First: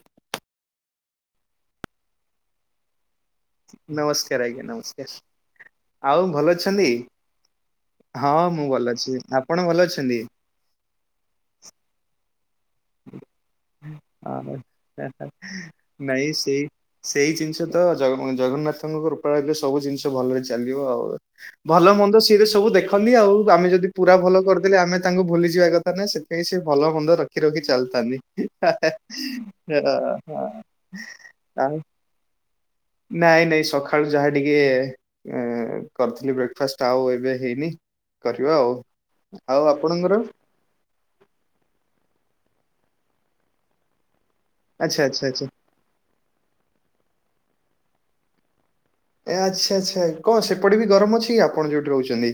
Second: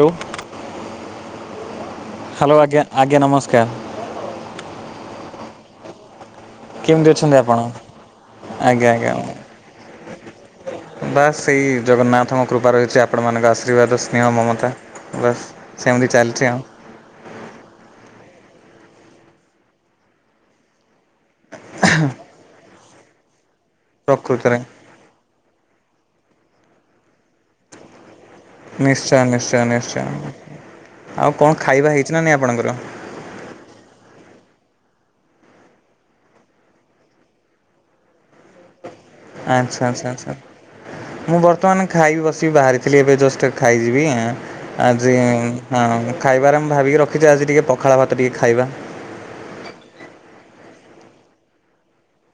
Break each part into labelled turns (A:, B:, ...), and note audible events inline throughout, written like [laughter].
A: ଲୋ hello ଆଜ୍ଞା ଆଜ୍ଞା ନମସ୍କାର।
B: ନମସ୍କାର ଆଜ୍ଞା ନମସ୍କାର। ଆଉ ଭଲ ଅଛନ୍ତି?
A: କେମିତି ଅଛନ୍ତି ଆପଣ?
B: ହଁ ମୁଁ
A: ଆଜ୍ଞା
B: ଭଲ
A: ଆଜ୍ଞା।
B: ଅଛି ଆପଣ ଭଲ ଅଛନ୍ତି?
A: ବାସ୍ ସେଇ ଜଗନ୍ନାଥଙ୍କ କୃପା ରହି ଚି ଆପଣମାନଙ୍କ ଆଶୀର୍ବାଦ ସ୍ନେହ
B: ଅ
A: ମମତା ବାସ୍ ସେମିତି
B: ନାଇଁ
A: ଚାଲିଚି
B: ସେଇ
A: ଆଉ‌।
B: ସେଇ ଜିନିଷ ତ ଜଗମଣି ଜଗନ୍ନାଥଙ୍କ କୃପା ହେଲେ ସବୁ ଜିନିଷ ଭଲରେ ଚାଲିବ ଆଉ। ଭଲ ମନ୍ଦ ସିଏ ତ ସବୁ ଦେଖନ୍ତିି ଆଉ ଆମେ ଯଦି ପୁରା ଭଲ
A: ପ୍ରକୃତରେ
B: କରିଦେଲେ ଆମେ ତାଙ୍କୁ ଭୁଲିଯିବା କଥା ନା ସେଥିପାଇଁ ସିଏ ଭଲ ମନ୍ଦ ରଖି ରଖି ଚାଲିଥାନ୍ତି। ହି
A: ନିଶ୍ଚୟ ନିଶ୍ଚୟ
B: ହା
A: ନିଶ୍ଚୟ।
B: ହା [unintelligible] ଆଉ।
A: ଚି ନା ନାଇଁ ଆପଣଙ୍କର?
B: ନାଇଁ ନାଇଁ ସଖାଳୁ ଯାହା ଟିକେ ଏଁ କରିଥିଲି ବ୍ରେକଫାଷ୍ଟ ଆଉ ଏବେ ହେଇନି। କରିବା ଆଉ। ଆଉ
A: ଆଚ୍ଛା ଆଚ୍ଛା
B: ଆପଣଙ୍କର?
A: ଆଚ୍ଛା ମୁଁ ବର୍ତ୍ତମାନ ଖାଇବି ବସିବି ବାହାରିଥିଲି। ଏବେ ଜଷ୍ଟ ଖାଇଯିବିଁ।
B: ଆଚ୍ଛା
A: ଆଜି
B: ଆଚ୍ଛା ଆଚ୍ଛା
A: ହଁ! ଖାଇବାରେ ମୁଁ ଭାବିକି ରଖିଛି ଆଜି ଟିକେ ପଖାଳ ଭାତ ଟିକେ ଖାଇବା।
B: ଏ ଆଚ୍ଛା ଆଚ୍ଛା କଣ ସେପଟେ ବି ଗରମ ଅଛି ଆପଣ ଯୋଉଠି ରହୁଛନ୍ତି?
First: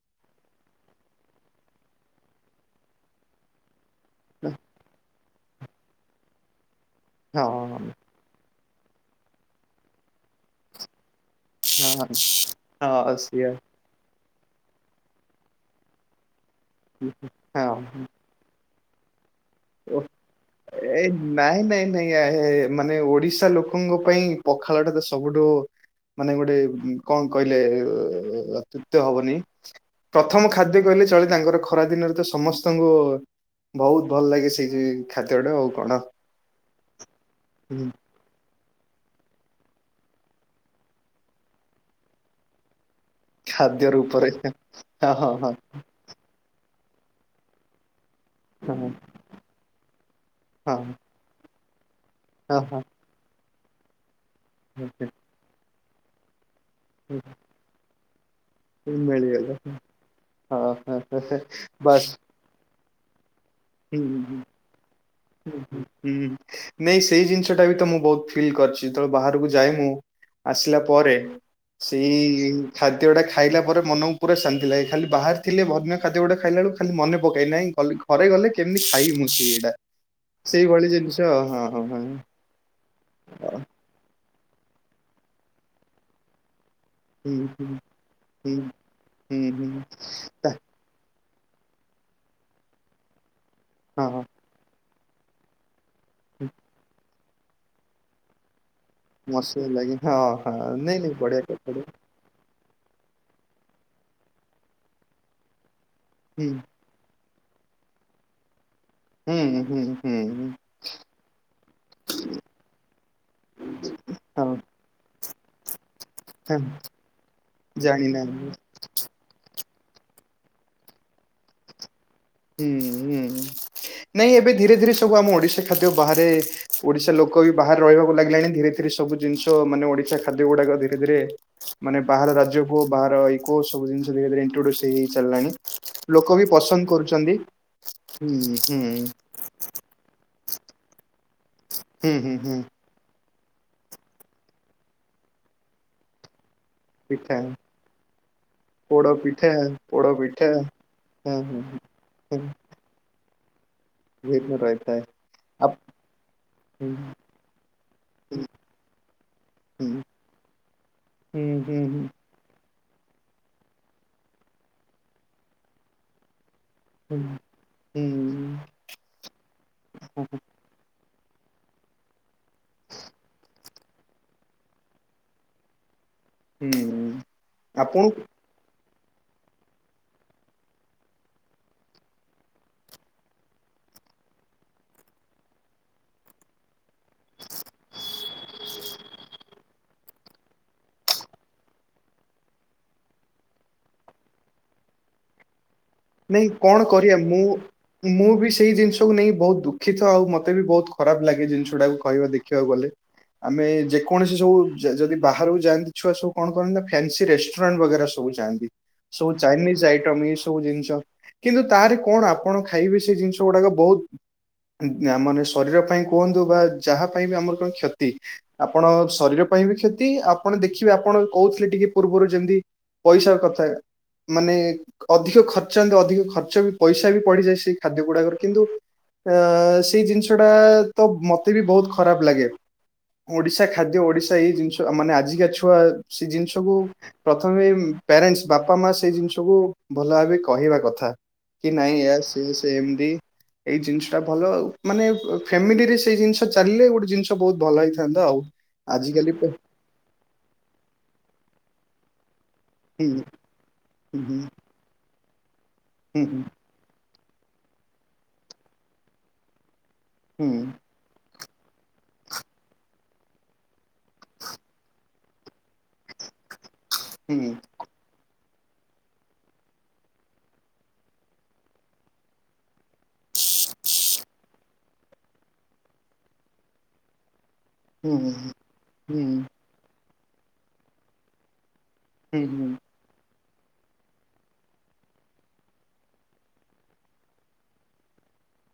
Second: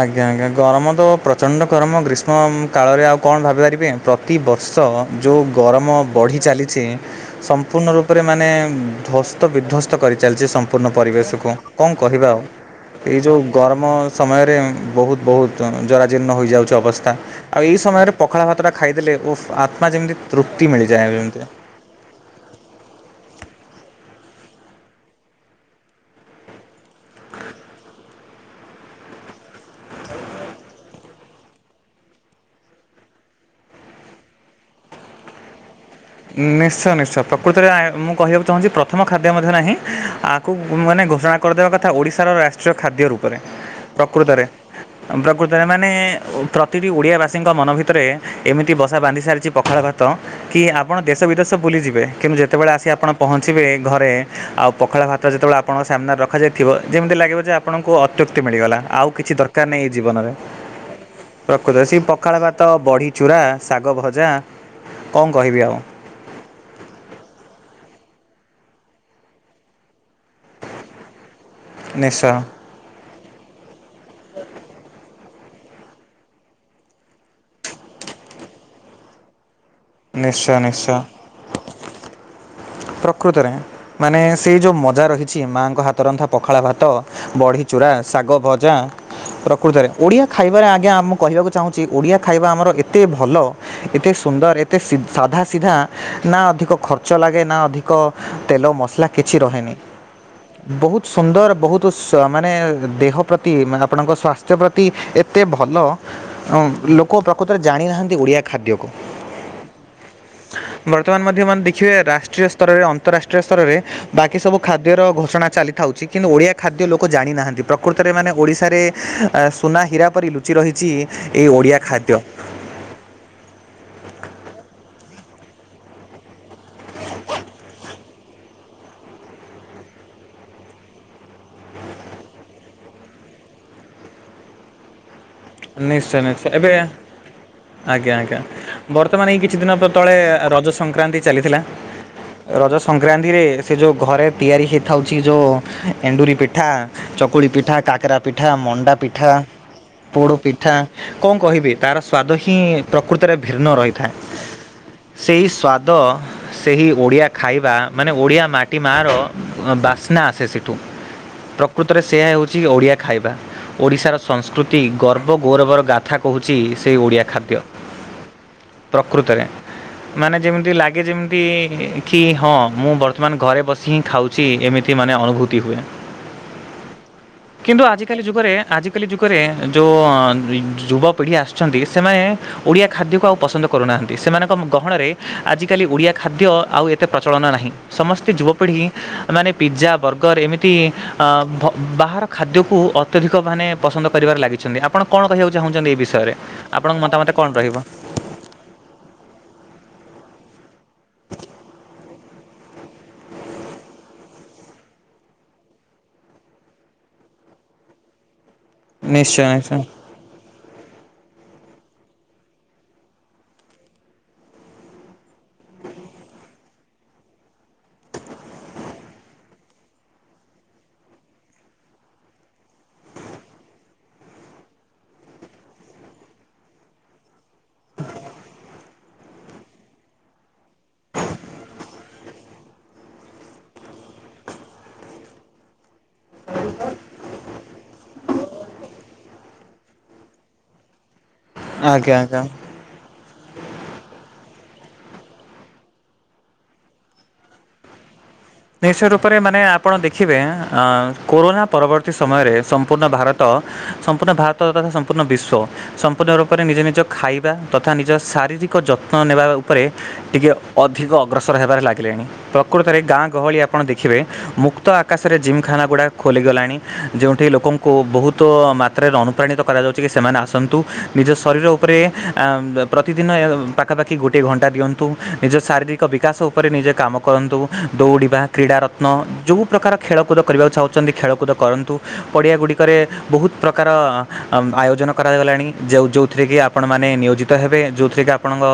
A: ଆଜ୍ଞା ଆଜ୍ଞା ଗରମ ତ ପ୍ରଚଣ୍ଡ ଗରମ ଗ୍ରୀଷ୍ମ କାଳରେ ଆଉ କଣ ଭାବିପାରିବେ? ପ୍ରତିବର୍ଷ ଯଉ ଗରମ ବଢ଼ି ଚାଲିଛି
B: ହଁ
A: ସମ୍ପୂର୍ଣ୍ଣ ରୂପରେ ମାନେ ଧ୍ଵସ୍ତ ବିଧ୍ୱସ୍ତ କରିଚାଲିଛି ସମ୍ପୂର୍ଣ୍ଣ ପରିବେଶକୁ। କଣ
B: ହଁ
A: କହିବା ଆଉ
B: ହଁ
A: ଏଇ ଯୋଉ
B: ସେଇଆ
A: ଗରମ ସମୟରେ ବହୁତ ବହୁତ ଜ ଜରାଜୀର୍ଣ୍ଣ ହୋଇଯାଉଛି ଅବସ୍ଥା। ଆଉ ଏଇ
B: ହଁ।
A: ସମୟରେ ପଖାଳ ଭାତଟା ଖାଇଦେଲେ। ଓ! ଆତ୍ମା
B: ଓ
A: ଯେମିତି ତୃପ୍ତି
B: ଏ
A: ମିଳିଯାଏ ଯେମିତି
B: [inaudible] [unintelligible] ମାନେ ଓଡିଶା ଲୋକଙ୍କ ପାଇଁ ପଖାଳଟା ତ ସବୁଠୁ ମାନେ ଗୋଟେ କଣ କହିଲେ ଅ ଅତୃପ୍ତ ହବନି। ପ୍ରଥମ ଖାଦ୍ୟ କହିଲେ ଚଳେ। ତାଙ୍କର ଖରା ଦିନରେ ତ ସମସ୍ତଙ୍କୁ ବହୁତ ଭଲ ଲାଗେ ସେ [unintelligible] ଖାଦ୍ୟଟା ଆଉ କଣ।
A: ନିଶ୍ଚୟ ନିଶ୍ଚୟ ପ୍ରକୃତରେ ଆ
B: ହୁଁ
A: ମୁଁ କହିବାକୁ ଚାହୁଁଛି ପ୍ର ପ୍ରଥମ ଖାଦ୍ୟ ମଧ୍ୟ ନାହିଁ ଆକୁ ମାନେ ଘୋଷଣା କରିଦେବା କଥା ଓଡ଼ିଶାର ରାଷ୍ଟ୍ରୀୟ ଖାଦ୍ୟ ରୂପ।
B: ଖାଦ୍ୟର ଉପରେ
A: ପ୍ରକୃତରେ
B: ହଁ ହଁ ହଁ
A: ପ୍ରକୃତରେ ମାନେ ପ୍ର ପ୍ରତିଟି ଓଡ଼ିଆବାସୀଙ୍କ ମନ ଭିତରେ ଏମିତି ବସା ବାନ୍ଧି ସାରିଛି ପଖାଳଭାତ କି
B: ହଁ
A: ଆ ଦେଶ ବିଦେଶ ବୁଲିଯିବେ କିନ୍ତୁ
B: ହଁ
A: ଯେତେବେଳେ
B: ହଁ
A: ଆସି ଆପଣ ପହଞ୍ଚିବେ ଘରେ ଆଉ ପଖାଳ ଭାତ
B: ହଁ।
A: ତ ଯେତେବେଳେ ଆପଣଙ୍କ ସାମ୍ନାରେ ରଖାଯାଇଥିବ। ଯେମିତି ଲାଗିବ ଯେ ଆପଣଙ୍କୁ ତ୍ୟୁକ୍ତି ମିଳିଗଲା ଆଉ କିଛି
B: ମିଳିଗଲା
A: ଦରକାର ନାହିଁ ଏଇ ଜୀବନରେ
B: ହଁ ହଁ ହଁ
A: ପ୍ରକୃତ ସେ
B: ବାସ୍
A: ପଖାଳ ଭା ତ ବଢ଼ି ଚୂରା, ଶାଗ ଭଜା କଣ କହିବି ଆଉ।
B: ହଁ! ନାଇଁ ସେଇ ଜିନିଷ ଟା ବି ତ ମୁଁ ବହୁତ ଫିଲ୍ କରିଛି। ଯେତେବେଳେ ବାହାରକୁ ଯାଏ ମୁଁ ଆସିଲା ପରେ
A: ନିଶ୍ଚୟ
B: ସେଇ ଖାଦ୍ୟ ଗଟା ଖାଇଲା ପରେ ମନକୁ ପୁରା ଶାନ୍ତି ଲାଗେ। ଖାଲି ବାହାରେ ଥିଲେ ଭନ୍ୟା ଖାଦ୍ୟ ଗୁଡା ଖାଇଲା ବେକୁ ଖାଲି ମନେ ପକାଇ। ନାଇଁ ଘରେ ଗଲେ କେମିତି ଖାଇ ମୁଁ ସେ ଏଇଟା
A: ନିଶ୍ଚୟ
B: ସେଇଭଳି
A: ନିଶ୍ଚୟ
B: ଜିନିଷ। ହଁ ହଁ ହଁ!
A: ପ୍ରକୃତରେ!
B: ହଁ,
A: ମାନେ ସେ ଯେଉଁ ମଜା ରହିଛି ମାଆଙ୍କ ହାତରନ୍ଧତା ପଖାଳ ଭାତ
B: ହୁଁ
A: ବଢି
B: ହୁଁ
A: ଚୁରା, ଶାଗ
B: ହୁଁ
A: ଭଜା
B: ହୁଁ ହୁଁ
A: ପ୍ରକୃତରେ ଓଡିଆ ଖାଇବାରେ ଆଗ ଆଜ୍ଞା ମୁଁ କହିବାକୁ ଚାହୁଁଛି ଓଡିଆ ଖାଇବା ଆମର ଏତେ ଭଲ,
B: ହଁ
A: ଏତେ
B: ହଁ।
A: ସୁନ୍ଦର ଏ ଏତେ ସି ସାଧା ସିଧା। ନା ଅଧିକ ଖର୍ଚ୍ଚ ଲାଗେ ନା ଅଧିକ ତେଲ ମସଲା କିଛି
B: ମସ୍ତ
A: ରହେନି
B: ଲାଗେ ହଁ ହଁ ନାଇଁ
A: ବହୁତ
B: ନାଇଁ ବଢିଆ
A: ସୁନ୍ଦର
B: କଥା ଟେ
A: ବହୁତ ସୁ ମାନେ ଦେହ ପ୍ରତି ଆପଣଙ୍କ ସ୍ୱାସ୍ଥ୍ୟ ପ୍ରତି ଏତେ ଭଲ
B: ହୁଁ
A: ଅ ଲ ଲୋକ ପ୍ରକୃତରେ ଜାଣିନାହାନ୍ତି ଓଡ଼ିଆ ଖାଦ୍ୟକୁ।
B: ହୁଁ ହୁଁ ହୁଁ ହୁଁ!
A: ବର୍ତ୍ତମାନ ମଧ୍ୟ ମାନେ ଦେଖିବେ ରାଷ୍ଟ୍ରୀୟ ସ୍ତରରେ ଅନ୍ତରାଷ୍ଟ୍ରୀୟ ସ୍ତରରେ ବାକି ସବୁ
B: ହଁ।
A: ଖାଦ୍ୟର ଘୋଷଣା ଚାଲି ଥାଉଛି କିନ୍ତୁ ଓଡିଆ
B: ହଁ।
A: ଖାଦ୍ୟ ଲୋକ ଜାଣିନାହାନ୍ତି ପ୍ରକୃତରେ ମାନେ
B: ଜାଣିନାହାନ୍ତି
A: ଓଡିଶାରେ ସୁନା ହୀରା ପରି ଲୁଚି ରହିଛି ଏଇ ଓଡ଼ିଆ ଖାଦ୍ୟ।
B: ହୁଁ ହୁଁ ନାଇଁ ଏବେ ଧୀରେ ଧୀରେ ସବୁ ଆମ ଓଡିଶା ଖାଦ୍ୟ ବାହାରେ ଓଡିଶା ଲୋକ ବି ବାହାରେ ରହିବାକୁ ଲାଗିଲାଣି ଧୀରେ ଧୀରେ ସବୁ ଜିନିଷ ମାନେ ଓଡିଶା ଖାଦ୍ୟ ଗୁଡାକ ଧୀରେ ଧୀରେ ମାନେ ବାହାର ରାଜ୍ୟକୁ ବାହାର ଇକୋ ସବୁ ଜିନିଷ ଇଣ୍ଟ୍ରୋଡ୍ୟୁସ ହେଇ ହେଇ ଚାଲିଲାଣି।
A: ନିଶ୍ଚୟ
B: ଲୋକ ବି
A: ନିଶ୍ଚୟ ଏବେ
B: ପସନ୍ଦ କରୁଛନ୍ତି
A: ଆଜ୍ଞା
B: ହୁଁ
A: ଆଜ୍ଞା
B: ହୁଁ
A: ବର୍ତ୍ତମାନ ଏଇ କିଛି ଦିନ କ ତଳେ ରଜ ସଂକ୍ରାନ୍ତି ଚାଲିଥିଲା
B: ହୁଁ ହୁଁ ହୁଁ
A: ରଜ ସଂକ୍ରାନ୍ତିରେ ସେ ଯେଉଁ ଘରେ ତିଆରି ହୋଇଥାଉଛି ଯେଉଁ ଏଣ୍ଡୁରି ପିଠା। ଚକୁଳି ପିଠା କାକରା ପିଠା ମଣ୍ଡା
B: ପୋଡ
A: ପିଠା।
B: [unintelligible]
A: ପୋଡ ପିଠା
B: ହଁ
A: କଣ
B: ହଁ
A: କହିବି ତାର
B: ହଁ
A: ସ୍ଵାଦ ହିଁ ପ୍ରକୃତରେ ଭିନ୍ନ ରହିିବ।
B: [unintelligible]
A: ସେଇ
B: ଆପ
A: ସ୍ୱାଦ ସେହି
B: ହୁଁ
A: ଓଡ଼ିଆ ଖାଇବା ମାନେ ଓଡ଼ିଆ ମାଟି ମାର
B: ହୁଁ
A: ବାସ୍ନା ଆସେ ସେଠୁ
B: ହୁଁ
A: ପ୍ରକୃତରେ ସେଆ ହେଉଛି ଓଡ଼ିଆ ଖାଇବା। ଓଡ଼ିଶାର ସଂସ୍କୃତି ଗର୍ବ ଗୌରବର ଗା ଥା କହୁଚି ସେଇ
B: ହୁଁ ହୁଁ
A: ଓଡ଼ିଆ ଖାଦ୍ୟ।
B: ହୁଁ
A: ପ୍ରକୃତରେ ମାନେ ଯେମିତି ଲାଗେ ଯେମିତି ଖୀ ହଁ ମୁଁ ବର୍ତ୍ତମାନ ଘରେ ବସି ହିଁ ଖାଉଛି ଏମିତି ମାନେ ଅନୁଭୂତି ହୁଏ।
B: ହୁଁ
A: କିନ୍ତୁ
B: ଆପଣ
A: ଆଜିକାଲି ଯୁଗରେ ଆଜିକାଲି ଯୁଗରେ ଯୋଉ ଆଁ ଯୁବପିଢ଼ି ଆସିଛନ୍ତି ସେମାନେ ଓଡ଼ିଆ ଖାଦ୍ୟକୁ ଆଉ ପସନ୍ଦ କରୁନାହାନ୍ତି। ସେମାନଙ୍କ ଗହଣରେ ଆଜିକାଲି ଓଡ଼ିଆ ଖାଦ୍ୟ ଆଉ ଏ ତେ ପ୍ରଚଳନ ନାହିଁ। ସମସ୍ତେ ଯୁବପିଢ଼ି ମାନେ ପିଜା, ବର୍ଗର ଏମିତି ତି ଆଁ ଭ ବାହାର ଖାଦ୍ୟକୁ ଅତ୍ୟଧିକ ମାନେ ପସନ୍ଦ କରିବାରେ ଲାଗିଛନ୍ତି। ଆପଣ କଣ କହିବାକୁ ଚାହୁଁଛନ୍ତି ଏ ବିଷୟରେ
B: ନାଇଁ କଣ
A: ଆପଣଙ୍କ
B: କରିବା
A: ମତାମତ
B: ମୁଁ
A: କଣ ରହିବ?
B: ମୁଁ ବି ସେଇ ଜିନିଷକୁ ନେଇ ବହୁତ ଦୁଃଖିତ। ଆଉ ମତେ ବି ବହୁତ ଖରାପ ଲାଗେ ଜିନିଷ ଲାଗେ ଜିନିଷ ଟାକୁ କହିବା ଦେଖି ଖିବାକୁ ଗଲେ। ଆମେ ଯେକୌଣସି ସବୁ ଯ-ଯଦି ବାହାରକୁ ଯାଆନ୍ତି। ଛୁଆ ସବୁ କଣ କରନ୍ତି ନା ଫ୍ୟାନ୍ସି ରେଷ୍ଟୁରାଣ୍ଟ ବଗେରା ସ ସବୁ ଯାଆନ୍ତି।
A: ନିଶ୍ଚୟ ନିଶ୍ଚୟ
B: ଚାଇନିଜ ଆଇଟମ୍ ଏଇ ସବୁ ଜିନିସ୍ କିନ୍ତୁ ତାହାରି କଣ ଆପଣ ଖାଇବେ ସେ ଜିନିଷ ଗୁଡାକ ବହୁତ ଉଁ ଆ ମାନେ ଶରୀର ପାଇଁ କୁହନ୍ତୁ ବା ଯାହା ପାଇଁ ବି ଆମର କଣ କ୍ଷତି ଆପଣ ଶରୀର ପାଇଁ ବି କ୍ଷତି ଆପଣ ଦେଖିବେ ଆପଣ କହୁଥିଲେ ଟିକେ ପୂର୍ବରୁ ଯେମିତି ପଇସା କଥା ମାନେ ଅଧିକ ଖ ର୍ଚ୍ଚାନ୍ତ ଅଧିକ ଖର୍ଚ୍ଚ ବି ପଇସା ବି ପଡିିଯାଏ ସେ ଖାଦ୍ୟ ଗୁଡାକରେ। କିନ୍ତୁ ଆ ସେଇ ଜିନିଷ ଟା ତ ମତେ ବି ବହୁତ ଖରାପ ଲାଗେ। ଓଡିଶା ଖାଦ୍ୟ ଓଡିଶା ଏଇ ଜିନିଷ ମାନେ ଆଜି କା ଛୁଆ ସେ ଜିନିଷକୁ ପ୍ରଥମେ ପ୍ୟାରେଣ୍ଟସ୍ ବାପା ମାଆ ସେଇ ଜିନିଷକୁୁ ଭଲ ଭାବେ କହିବା କଥା କି ନାଇଁ
A: ଆଜ୍ଞା
B: ଏହା
A: ଆଜ୍ଞା
B: ସେ ସେମତି। ଏଇ ଜିନିଷଟା ଭଲ ଆଉ ମାନେ ଉ ଫ୍ୟାମିଲିରେ ସେଇ ଜିନିଷ ଚାଲିଲେ ଗୋଟେ ଜିନିଷ ବହୁତ ଭଲ ହେଇଥାନ୍ତା ଆଉ।
A: ନିଶ୍ଚୟ
B: ଆଜିକାଲି
A: ରୂପରେ
B: ତ
A: ମାନେ ଆପଣ ଦେଖିବେ ଆଁ କୋରୋନା ପରବର୍ତ୍ତୀ ସମୟରେ ସମ୍ ସମ୍ପୂର୍ଣ୍ଣ
B: ହୁଁ
A: ଭାରତ
B: ହୁଁ
A: ସମ୍ପୂର୍ଣ୍ଣ ଭାରତ ତଥା ସମ୍ପୂର୍ଣ୍ଣ ବିଶ୍ୱ
B: ହୁଁ
A: ସମ୍ପୂର୍ଣ୍ଣ ରୂପରେ ନିଜେ ନିଜ ଖାଇବା ତଥା ନିଜ ଶାରୀରିକ ଯତ୍ନ ନେବା ଉପରେ
B: ହୁଁ
A: ଟିକେ ଅ ଧିକ ଅଗ୍ରସର ହେବାରେ ଲାଗିଲେଣି। ପ୍ରକୃତରେ ଗାଁ ଗହଳି ଆପଣ ଦେଖିବେ ମୁକ୍ତ ଆକାଶରେ ଜିମଖାନା ଗୁଡ଼ା ଖୋଲିଗଲାଣି। ଯେଉଁଠି
B: ହୁଁ
A: ଲୋକ କୁ ବହୁତ ମାତ୍ରାରେ ଅନୁପ୍ରାଣିତ କରାଯାଉଚି କି ସେମାନେ ଆସନ୍ତୁ ନିଜ ଶରୀର ଉପରେ ଆଁ ବ୍ ପ୍ରତିଦିନ ଏ ପାଖାପାଖି ଗୋଟଏ ଘଣ୍ଟା ଦିଅନ୍ତୁ। ନିଜ ଶାରୀରିକ ବିକାଶ ଉପରେ ନିଜେ କାମ କରନ୍ତୁ।
B: ହୁଁ ହୁଁ
A: ଦୌଡ଼ିବା କ୍ରୀଡ଼ାରତ୍ନ
B: ହୁଁ ହୁଁ
A: ଯୋଉ ପ୍ରକାର ଖେଳକୁଦ କରିବାକୁ ଚାହୁଁଚନ୍ତି ଖେଳକୁଦ କରନ୍ତୁ। ପଡ଼ିଆ
B: ହୁଁ
A: ଗୁଡ଼ିକରେ ବହୁତ ପ୍ର କାର ଆମ୍ ଆୟୋଜନ କରାଗଲାଣି। ଯେ ଯୋଉଥିରେ କି ଆପଣମାନେ ନିୟୋଜିତ ହେବେ। ଯୋଉଥିରେ ଆ ଆପଣଙ୍କ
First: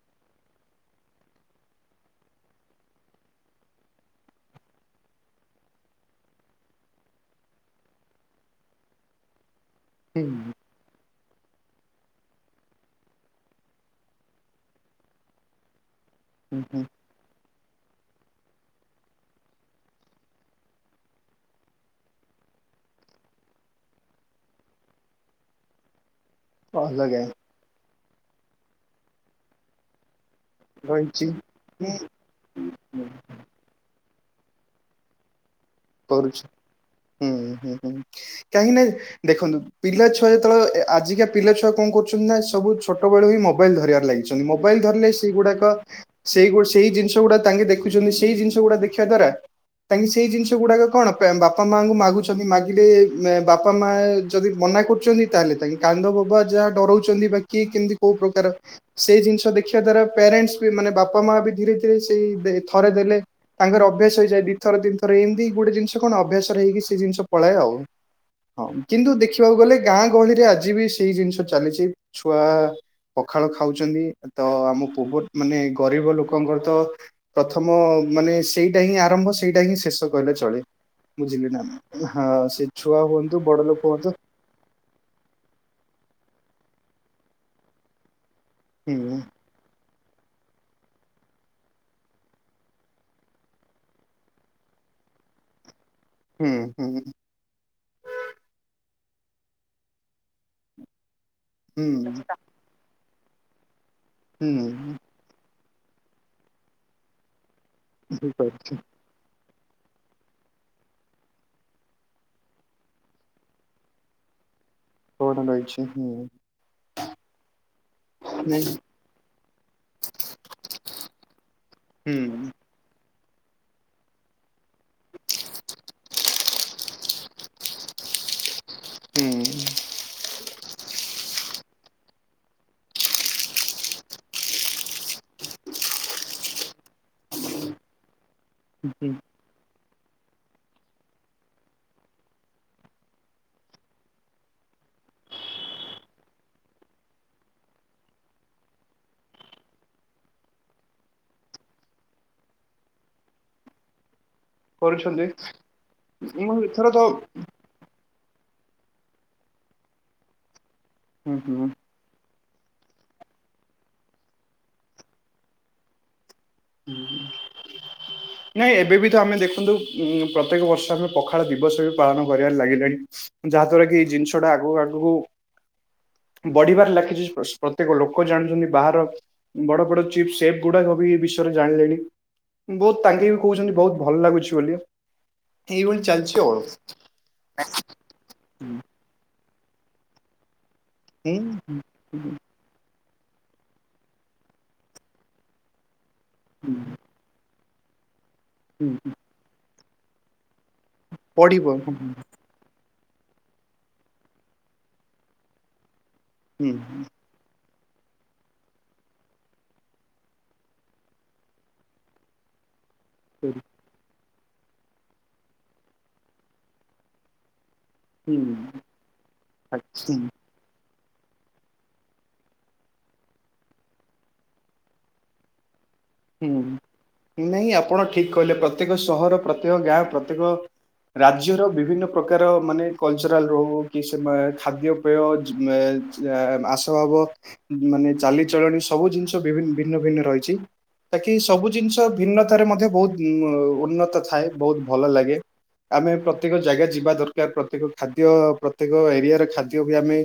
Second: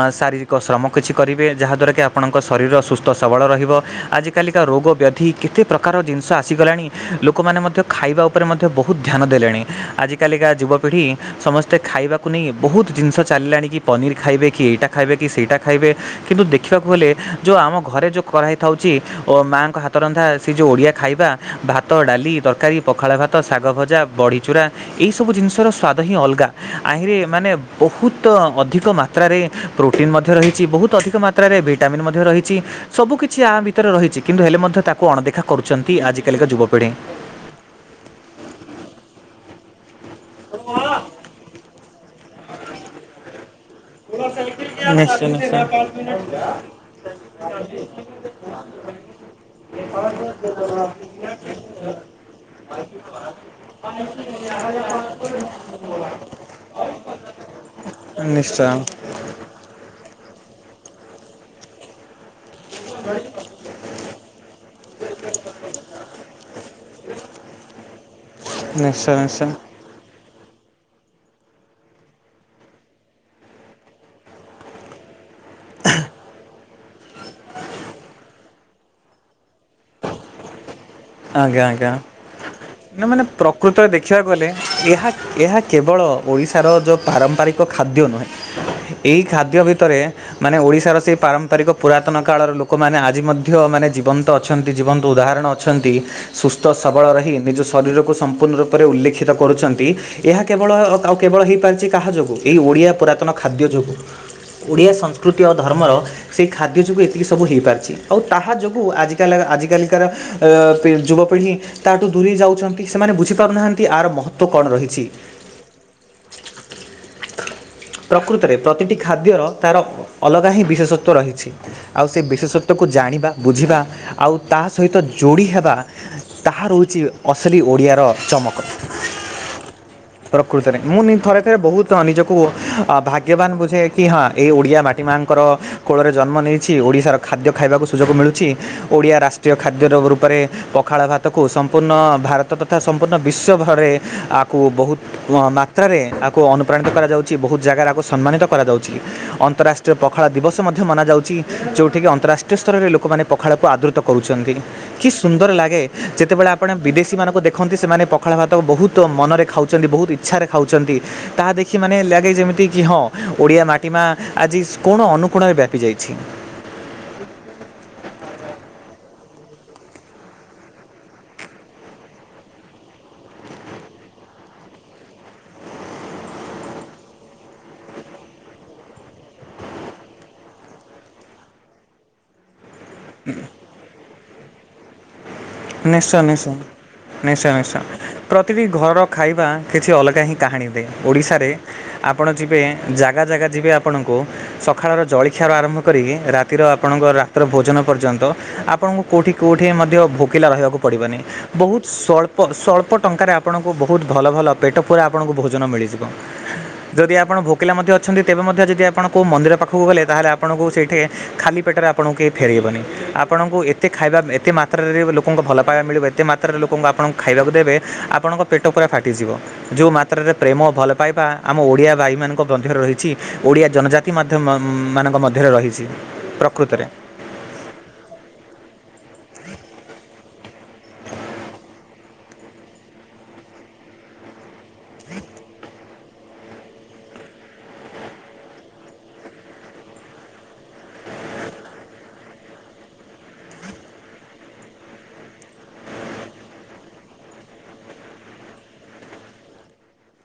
A: ଆ ଶାରୀରିକ ଶ୍ରମ କିଛି କରିବେ। ଯାହାଦ୍ୱାରା କି ଆପଣଙ୍କ ଶରୀର ସୁସ୍ଥ ସବଳ ରହି ବ ଆଜିକାଲି ରୋଗ ବ୍ୟାଧି କେତେ ପ୍ରକାର ଜିନିଷ ଆସିଗଲାଣି। ଲୋକମାନେ ମଧ୍ୟ ଖାଇବା ଉପରେ ମଧ୍ୟ ବହୁତ ଧ୍ୟାନ ଦେଲେଣି। ଆଜି
B: ହୁଁ ହୁଁ
A: କାଲିକା ଯୁବ ପିଢି ସମସ୍ତେ ଖାଇବାକୁ ନେଇ ବହୁତ ଜିନିଷ ଚାଲିଲାଣି କି ପନିର ଖାଇବେ କି ଏଇଟା ଖାଇବେ କି ସେଇଟା ଖାଇବେ କିନ୍ତୁ
B: ହୁଁ
A: ଦେଖିବାକୁ ହେଲେ ଯୋଉ ଆମ ଘରେ ଯୋଉ କରା ହେଇଥାଉଚି। ଓ ମାଆଙ୍କ ହାତ ରନ୍ଧା ସେ ଯୋଉ ଓଡିଆ ଖାଇବା ଭାତ, ଡାଲି, ତରକାରୀ ପଖାଳ ଭା ତ ଶାଗ, ଭଜା ବଡ଼ିଚୁରା ଏଇ ସବୁ ଜିନିଷର ସ୍ୱାଦ ହିଁ ଅଲଗା। ଆହିଁରେ
B: ଅଲଗା
A: ମାନେ ବହୁତ ଅଧିକ ମାତ୍ରାରେ ପ୍ରୋଟିନ୍ ମଧ୍ୟ ରହିଚି। ବହୁତ ଅଧିକ
B: ରହିଛି।
A: ମାତ୍ରାରେ
B: ହୁଁ
A: ଭିଟାମିନ୍ ମଧ୍ୟ ରହିଚି। ସବୁକିଛି ଆ ଭିତରେ ରହିଚି କିନ୍ତୁ ହେଲେ ମଧ୍ୟ ତାକୁ ଅଣଦେଖା କରୁଚନ୍ତି ଆଜିକାଲିକା ଯୁବପିଢ଼ି।
B: ହୁଁଁ ହୁଁ ହୁଁ କାହିଁକି ନା ଦେଖନ୍ତୁ ପିଲା ଛୁଆ ଯେତେବେଳେ ଆ ଆଜିକା ପିଲା ଛୁଆ କଣ କରୁଚନ୍ତି ନା ସବୁ ଛୋଟବେଳୁ ହିଁ ମୋବ ମୋବାଇଲ ଧରିବାରେ ଲାଗିଚନ୍ତି ମୋବାଇଲ ଧରିଲେ
A: ନିଶ୍ଚୟ
B: ସେଗୁଡାକ
A: ନିଶ୍ଚୟ
B: ସେଇ ସେଇ ଜିନିଷ ଗୁଡା ତାଙ୍କେ ଦେଖୁଚନ୍ତି ସେଇ ଜିନିଷ ଗୁଡା ଦେଖିବା ଦ୍ଵାରା ତାଙ୍କେ ସେଇ ଜିନିଷ ସେଗୁଡାକ କଣ ପା ବାପା ମାଆଙ୍କୁ ମାଗୁଚନ୍ତି ମାଗିଲେ ଏଁ ବାପା ମାଆ ଯଦି ମନା କରୁଚନ୍ତି ତାହେଲେ ତାଙ୍କେ କାନ୍ଦ ବୋବା ଯାହା ଡରଉଚନ୍ତି ବାକି କେମିତି କୋଉ ପ୍ରକାର
A: ନିଶ୍ଚୟ
B: ସେଇ ଜିନିଷ ଦେଖିବା ଦ୍ଵାରା ପ୍ୟାରେଣ୍ଟସ୍ ବି ମାନେ ବାପା ମା ବି ଧୀରେ ଧୀରେ ସେଇ ଦେ ଥରେ ଦେଲେ ତାଙ୍କର ଅଭ୍ୟାସ ହେଇଯାଏ ଦି ଥର ତିନ ଥର ଏମ୍ ତି ଗୋଟେ ଜିନିଷ କଣ ଅଭ୍ୟାସରେ ହେଇକି ସେ ଜିନିଷ ପଳାଏ ଆଉ ହଁ କିନ୍ତୁ
A: ନିଶ୍ଚୟ ନିଶ୍ଚୟ
B: ଦେଖିବାକୁ ଗଲେ ଲେ ଗାଁ ଗହଳିରେ ଆଜି ବି ସେଇ ଜିନିଷ ଚାଲିଛି ଛୁଆ ପଖାଳ ଖାଉଛନ୍ତି ତ ଆମ ପୂବ ମାନେ ଗରିବ ଲୋକଙ୍କର ତ ପ୍ରଥମ ମାନେ ସେଇଟା ହିଁ ଆରମ୍ଭ ସେଇଟା ହିଁ ଶେଷ କହିଲେ ଚଳେ। ବୁଝିଲି
A: ଆଜ୍ଞା
B: ନା
A: ଆଜ୍ଞା।
B: ହଁ ସେ ଛୁଆ
A: ନା ମାନେ
B: ହୁଅନ୍ତୁ ବଡ
A: ପ୍ରକୃତରେ
B: ଲୋକ ହୁଅନ୍ତୁ
A: ଦେଖିବାକୁ ଗଲେ ଏହା ଏହା କେବଳ ଓଡ଼ିଶାର ଯୋଉ ପାରମ୍ପରିକ ଖାଦ୍ୟ ନୁହେଁ।
B: ହୁଁ
A: ଏହି ଖାଦ୍ୟ ଭିତରେ ମାନେ ଓଡ଼ିଶାର ସେହି ପାରମ୍ପରିକ ପୁରାତନ କାଳର ଲୋକମାନେ ଆଜି ମଧ୍ୟ ମାନେ ଜୀବନ୍ତ ଅଛନ୍ତି ଜୀବନ୍ତ ଉଦାହରଣ ଅଛ ଛନ୍ତି
B: ହୁଁ
A: ସୁସ୍ଥ ସବଳ ରହି ନିଜସ ଶରୀରକୁ ସମ୍ପୂର୍ଣ୍ଣ ରୂପରେ ଉଲ୍ଲେଖିତ କରୁଛନ୍ତି ଏହା କେବଳ ଆଉ କେବଳ ହୋଇପାରିଚି କାହା
B: ହୁଁ
A: ଯୋଗୁଁ। ଏଇ ଓଡ଼ିଆ ପୁରାତନ ଖାଦ୍ୟ ଯୋଗୁଁ
B: ହୁଁ
A: ଓଡ଼ିଆ ସଂସ୍ କୃତି ଆଉ ଧର୍ମର ସେଇ ଖାଦ୍ୟ ଯୋଗୁ ଏତିକି ସବୁ ହୋଇପାରିଛି ଆଉ
B: ହୁଁ
A: ତାହା
B: ରହିଛି
A: ଯୋଗୁ ଆଜି [unintelligible] ଆଜିକାଲି ତାର ଓ ପି ଯୁବପିଢ଼ି ତା ଟୁ ଦୂରେଇ ଯାଉଚନ୍ତି ସେମାନେ ବୁଝିପାରୁନାହାଁନ୍ତି ଆ ର ମହତ୍ତ୍ଵ କଣ ରହିଛି।
B: କଣ ରହିଛି ହୁଁ।
A: [inaudible] ପ୍ରକୃତରେ
B: ନାଇଁ
A: ପ୍ରତିଟି ଖାଦ୍ୟର ତାର ଅଲଗା ହିଁ ବିଶେଷତ୍ଵ ରହିଛି ଆଉ
B: ହୁଁ
A: ସେ ବିଶେଷତ ତାକୁୁ ଜାଣିବା ବୁଝିବା ଆଉ ତା ସହିତ ଯୋଡ଼ି ହେବା ତାହା ରହୁଚି ଅସଲି ଓଡ଼ିଆର ଚମକ।
B: ହୁଁ
A: ପ୍ରକୃତରେ ମୁଁ ନି ଥରେ ଥରେ ବହୁତ ତ ନିଜକୁ ଅ ଭାଗ୍ୟବାନ ବୁଝେ କି ଏହା ଓଡିଆ ମାଟି ମାଙ୍କର କୋଳରେ ଜନ୍ମ ନେଇଛି ଓଡିଶାର ଖାଦ୍ୟ ଖାଇବାକୁ ସୁଯୋଗ ମିଳୁଛି
B: ହୁଁ
A: ଓଡ଼ିଆ ରାଷ୍ଟ୍ରୀୟ ଖାଦ୍ୟର ରୂପରେ ପଖାଳ ଭାତକୁ ସମ୍ପୂର୍ଣ୍ଣ ଭାରତ ତଥା ସମ୍ପୂର୍ଣ୍ଣ ବିଶ୍ଵଭରେ ଆକୁ ବୋହୁତ୍ ମ ମାତ୍ରାରେ ଆକୁ ଅନୁପ୍ରାଣିତ କରାଯାଉଚି ବୋହୁତ ଜାଗାରେ ଏହାକୁ ସମ୍ମାନିତ କରାଯାଉଛି। ଅନ୍ତରାଷ୍ଟ୍ରୀୟ ପଖାଳ ଦିବସ ମଧ୍ୟ ମନାଯାଉଚି ଯୋଉଠିକି ଅନ୍ତରାଷ୍ଟ୍ରୀୟ ସ୍ତରରେ ଲୋକମାନେ ପଖାଳକୁ ଆଦୃତ କରୁଛନ୍ତି। କି
B: କରୁଛନ୍ତି
A: ସୁନ୍ଦର ଲାଗେ ଯେତେବେଳେ
B: ମୁଁ
A: ଆପଣ
B: ଏଥର ତ
A: ବିଦେଶୀ ମାନଙ୍କୁ ଦେଖନ୍ତି ସେମାନେ ପ ପଖାଳ ଭାତ ବୋହୁତୁ ମନରେ ଖାଉଚନ୍ତି ବହୁତ ଇଚ୍ଛାରେ ଖାଉଚନ୍ତି
B: ହୁଁ
A: ତାହା
B: ହୁଁ
A: ଦେଖି ମାନେ ଲାଗେ ଯେମିତିକି ହଁ। ଓଡିଆ ମାଟି ମା ଆଜି ସ କୋଣ ଅନୁକୋଣରେ ବ୍ୟାପି ଯାଇଚି।
B: ହୁଁ
A: [inaudible]
B: ନାଇଁ ଏବେ ବି ତ ଆମେ ଦେଖନ୍ତୁ ଉଁ ପ୍ରତ୍ୟେକ ବର୍ଷ କୁ ଆମେ ପଖାଳ ଦିବସ ବି ପାଳନ କରିବାରେ ଲାଗିଲାଣି। ଯାହା ଦ୍ଵାରା କି ଜିନିଷଟା ଆଗକୁ ଆଗକୁ ବଢିବାର ଲାଗିଚି ପ୍ରତ୍ୟେକ ଲୋକ ଜାଣୁଚନ୍ତି ବାହାର ବଡ ବଡ ଚିପ୍ ସେପ୍ ଗୁଡାକ ବି ବିସ୍ ଜାଣିଲେଣି ବୋହୁତ ତାଙ୍କେ ବି କହୁଚନ୍ତି ବହୁତ ଭଲ ଲାଗୁଛି ବୋଲି। ଏଇଭଳି
A: ନିଶ୍ଚୟ
B: ଚାଲିଛି
A: ନିଶ୍ଚୟ
B: ଆଉ।
A: ନିଶ୍ଚୟ ନିଶ୍ଚୟ ପ୍ରତିଟି
B: ହୁଁ
A: ଘର ଖାଇବା କିଛି ଅଲଗା ହିଁ କାହାଣୀ ହୁଏ ଓଡ଼ିଶାରେ
B: ହୁଁ
A: ଆପଣ
B: ହୁଁ,
A: ଯିବେ ଜାଗା ଜାଗା ଯିବେ ଆପଣଙ୍କୁ ସଖାଳର ଜଳିଖିଆାର ଆରମ୍ଭ କରିକି ରାତିର
B: ହୁଁ,
A: ଆପଣଙ୍କ ରାତ୍ର ଭୋଜନ ପର୍ଯ୍ୟନ୍ତ ଆପଣଙ୍କୁ
B: ହୁଁ,
A: କୋଉଁଠି କୋଉଁଠି ମଧ୍ୟ ଭୋ ଭୋକିଲା ରହିବାକୁ ପଡିବନି
B: ପଢିବ
A: ବୋହୁତ
B: ହୁଁ ହୁଁ
A: ସୋଳ୍ପ ପ ସ୍ୱଳ୍ପ ଟଙ୍କାରେ ଆପଣଙ୍କୁ ବୋହୁତ ଭଲ ଭଲ ପେଟପୁରା ଆପଣଙ୍କୁ ଭୋଜନ ମିଳିଯିବ। ଯଦି
B: ହୁଁ
A: ଆପଣ ଭୋ ଭୋକିଲା ମଧ୍ୟ ଅଛନ୍ତି ତେବେ ମଧ୍ୟ ଯେଦି ଆପଣ କେଉଁ ମନ୍ଦିର ପାଖକୁ ଗଲେ ତାହେଲେ ଆପଣଙ୍କୁ ସେଇଠି ଖାଲି ପେଟରେ ଆପଣଙ୍କୁ କେହି ଫେରଇବନି ଆପ ଆପଣଙ୍କୁ ଏତେ ଖାଇବା ଏତେ ମାତ୍ରାରେ ଲୋକଙ୍କୁ ଭଲ ପାଇବା ମିଳିବ ଏତେ ମାତ୍ରାରେ ଲୋକଙ୍କୁ ଆପଣଙ୍କୁ ଖାଇବାକୁ ଦେବେ
B: ହୁଁ
A: ଆପଣଙ୍କ
B: ହୁଁ,
A: ପେଟ ପୁର ଫାଟିଯିବ ଯୋଉ
B: ହୁଁ,
A: ମାତ୍ରାରେ ପ୍ରେମ ଭଲ ପାଇବା ଆମ ଓଡ଼ିଆ ଭାଇମାନଙ୍କ ବନ୍ଧରେ ରହିଛି। ଓଡ଼ିଆ ଜନଜାତି ମଧ୍ୟ ମା ମାନଙ୍କ ମଧ୍ୟରେ ରହିଚି।
B: ହୁଁ ନାଇଁ ଆପଣ ଠିକ କହିଲେ ପ୍ରତ୍ୟେକ ସହର ପ୍ରତ୍ୟେକ ଗାଁ ପ୍ରତ୍ୟେକ ରାଜ୍ୟର ବିଭିନ୍ନ ପ୍ରକାର ମାନେ କଲଚରାଲ ରହୁ କି ସେ ଖାଦ୍ୟପେୟ ଆସଭାବ ମାନେ ଚାଲିଚଳଣି ସବୁ ଜିନିଷ ବିଭିନ୍ନ ଭିନ୍ନ ଭିନ୍ନ ରହିଛି। ତାକି ସବୁ ଜିନିଷ ଭିନ୍ନତାରେ ମଧ୍ୟ ବହୁତ ଉ ଉନ୍ନତ ଥାଏ, ବହୁତ ଭଲ ଲାଗେ। ଆମେ ପ୍ରତ୍ୟେକ ଜାଗା ଯିବା ଦରକାର। ପ୍ରତ୍ୟେକ ଖାଦ୍ୟ ପ୍ରତ୍ୟେକ ଏରିଆ ର ଖାଦ୍ୟ ବି ଆମେ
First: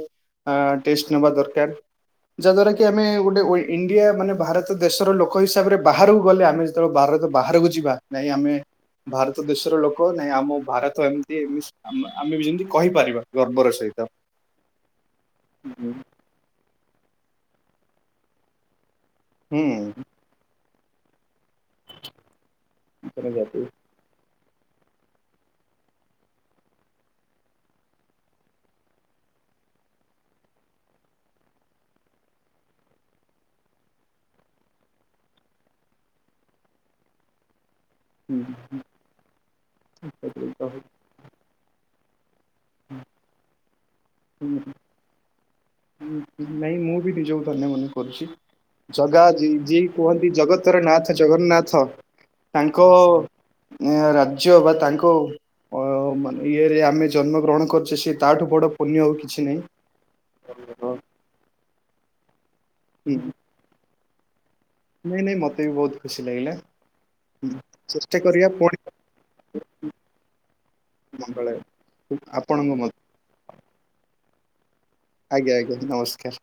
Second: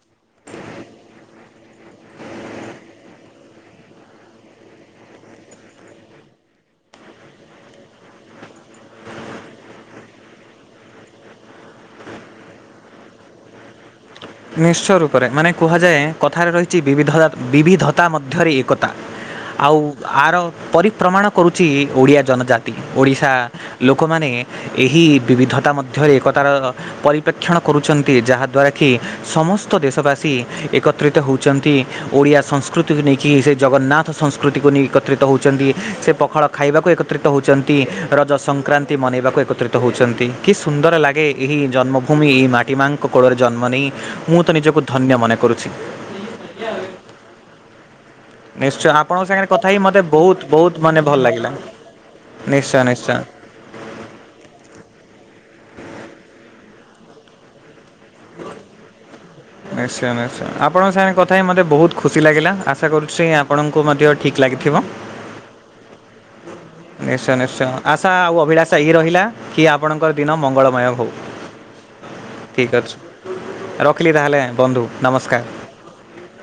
B: ଟେଷ୍ଟ ନେବା ଦରକାର୍। ଯାହାଦ୍ୱାରା କି ଆମେ ଗୋଟେ ଇଣ୍ଡିଆ ମାନେ ଭାରତ ଦେଶର ଲୋକ। ଲୋକ ହିସାବରେ ବାହାରକୁ ଗଲେ ଆମେ ଯେତେବେଳେ ବାହାର ବାହାରକୁ ଯିବା, ନାଇଁ ଆମେ ଭାରତ ଦେଶର ଲୋକ, ନାଇଁ ଆମ ଭାରତ ଏମିତି ଏମତି ଆମେ ବି ଯେମିତି କହିପାରିବା ଗର୍ବର ସହିତ।
A: ନିଶ୍ଚୟ ରୂପରେ ମାନେ କୁହାଯାଏ କଥାରେ ରହିଛିି ବିବିଧା ବିବିଧତା ମଧ୍ୟରେ ଏକତା।
B: ହୁଁ
A: ଆଉ ଆର ପରିପ୍ରମାଣ କରୁଛି ଏଇ ଓଡ଼ିଆ ଜନଜାତି। ଓଡ଼ିଶା
B: ଧନ୍ୟ ଜାତି।
A: ଲୋକମାନେ ଏହି ବିବିଧତା ମଧ୍ୟରେ ଏକତାର ପରିପ୍ରେକ୍ଷଣ କରୁଛନ୍ତି, ଯାହା ଦ୍ଵାରା କି ସମସ୍ତ ଦେଶବାସୀ ଏକତ୍ରିତ ହେଉଛନ୍ତି। ଓଡ଼ିଆ ସଂସ୍କୃତିକୁ ନେଇକି ସେ ଜଗନ୍ନାଥ ସଂସ୍କୃତିକୁ ନେଇ ଏକତ୍ରିତ ହେଉଛନ୍ତି। ସେ ପଖାଳ ଖାଇବାକୁ ଏକତ୍ରିତ ହେଉଛନ୍ତି। ରଜ
B: ହୁଁ,
A: ସଂକ୍ରାନ୍ତି ମନେଇବାକୁ ଏକତ୍ରିତ ହଉଛନ୍ତି। କି
B: ହୁଁ,
A: ସୁନ୍ଦର ଲାଗେ ଏହି ଜନ୍ମଭୂମି ମାଟି ମାଙ୍କ କୋଳରେ ଜନ୍ମ ନେଇ, ମୁଁ ତ ନିଜକୁ ଧନ୍ୟ ମନେ କରୁଛି।
B: ନାଇଁ ମୁଁ ବି ନିଜକୁ ଧନ୍ୟ ମନେ କରୁଛି।
A: ନିଶ୍ଚୟ,
B: ଜଗା
A: ଆପଣଙ୍କ
B: ଯି
A: ସାଙ୍ଗରେ କଥା କି
B: ଯିଏ
A: ମତେ
B: କୁହନ୍ତି
A: ବହୁତ୍
B: ଜଗତର
A: ବହୁତ୍ ମାନେ
B: ନାଥ
A: ଭଲ ଲାଗିଲା।
B: ଜଗନ୍ନାଥ ତାଙ୍କ
A: ନିଶ୍ଚୟ ନିଶ୍ଚୟ।
B: ରାଜ୍ୟ ବା ତାଙ୍କ ଅ ମାନେ ଇଏରେ ଆମେ ଜନ୍ମ ଗ୍ରହଣ କରୁଛେ ସେ ତାଠୁ ବଡ଼ ପୁଣ୍ୟ ଆଉ କିଛି ନାହିଁ।
A: [unintelligible] ଆପଣଙ୍କ ସାଙ୍ଗରେ କଥା ହେଇକି ମୋତେ ବହୁତ ଖୁସି ଲାଗିଲା। ଆଶା
B: ହୁଁ
A: କରୁଛି ଆପଣଙ୍କୁ ମଧ୍ୟ ଠିକ୍ ଲାଗିଥିବ?
B: ନାଇଁ ନାଇଁ, ମତେ ବି ବହୁତ ଖୁସି ଲାଗିଲା।
A: ନିଶ୍ଚୟ ନିଶ୍ଚୟ, ଆଶା
B: ଚେଷ୍ଟା
A: ଆଉ
B: କରିବା
A: ଅଭିଳାଷା
B: ପୁଣି
A: ଇ ରହିଲା। କି ଆପଣଙ୍କର ଦିନ ମଙ୍ଗଳମୟ ହଉ।
B: ମଙ୍ଗଳ
A: ଠିକ୍
B: ଆପଣଙ୍କ ମନ୍
A: ଅଛି ରଖିଲି ତାହେଲେ ବନ୍ଧୁ। ନମସ୍କାର
B: ଆଜ୍ଞା ଆଜ୍ଞା ନମସ୍କାର।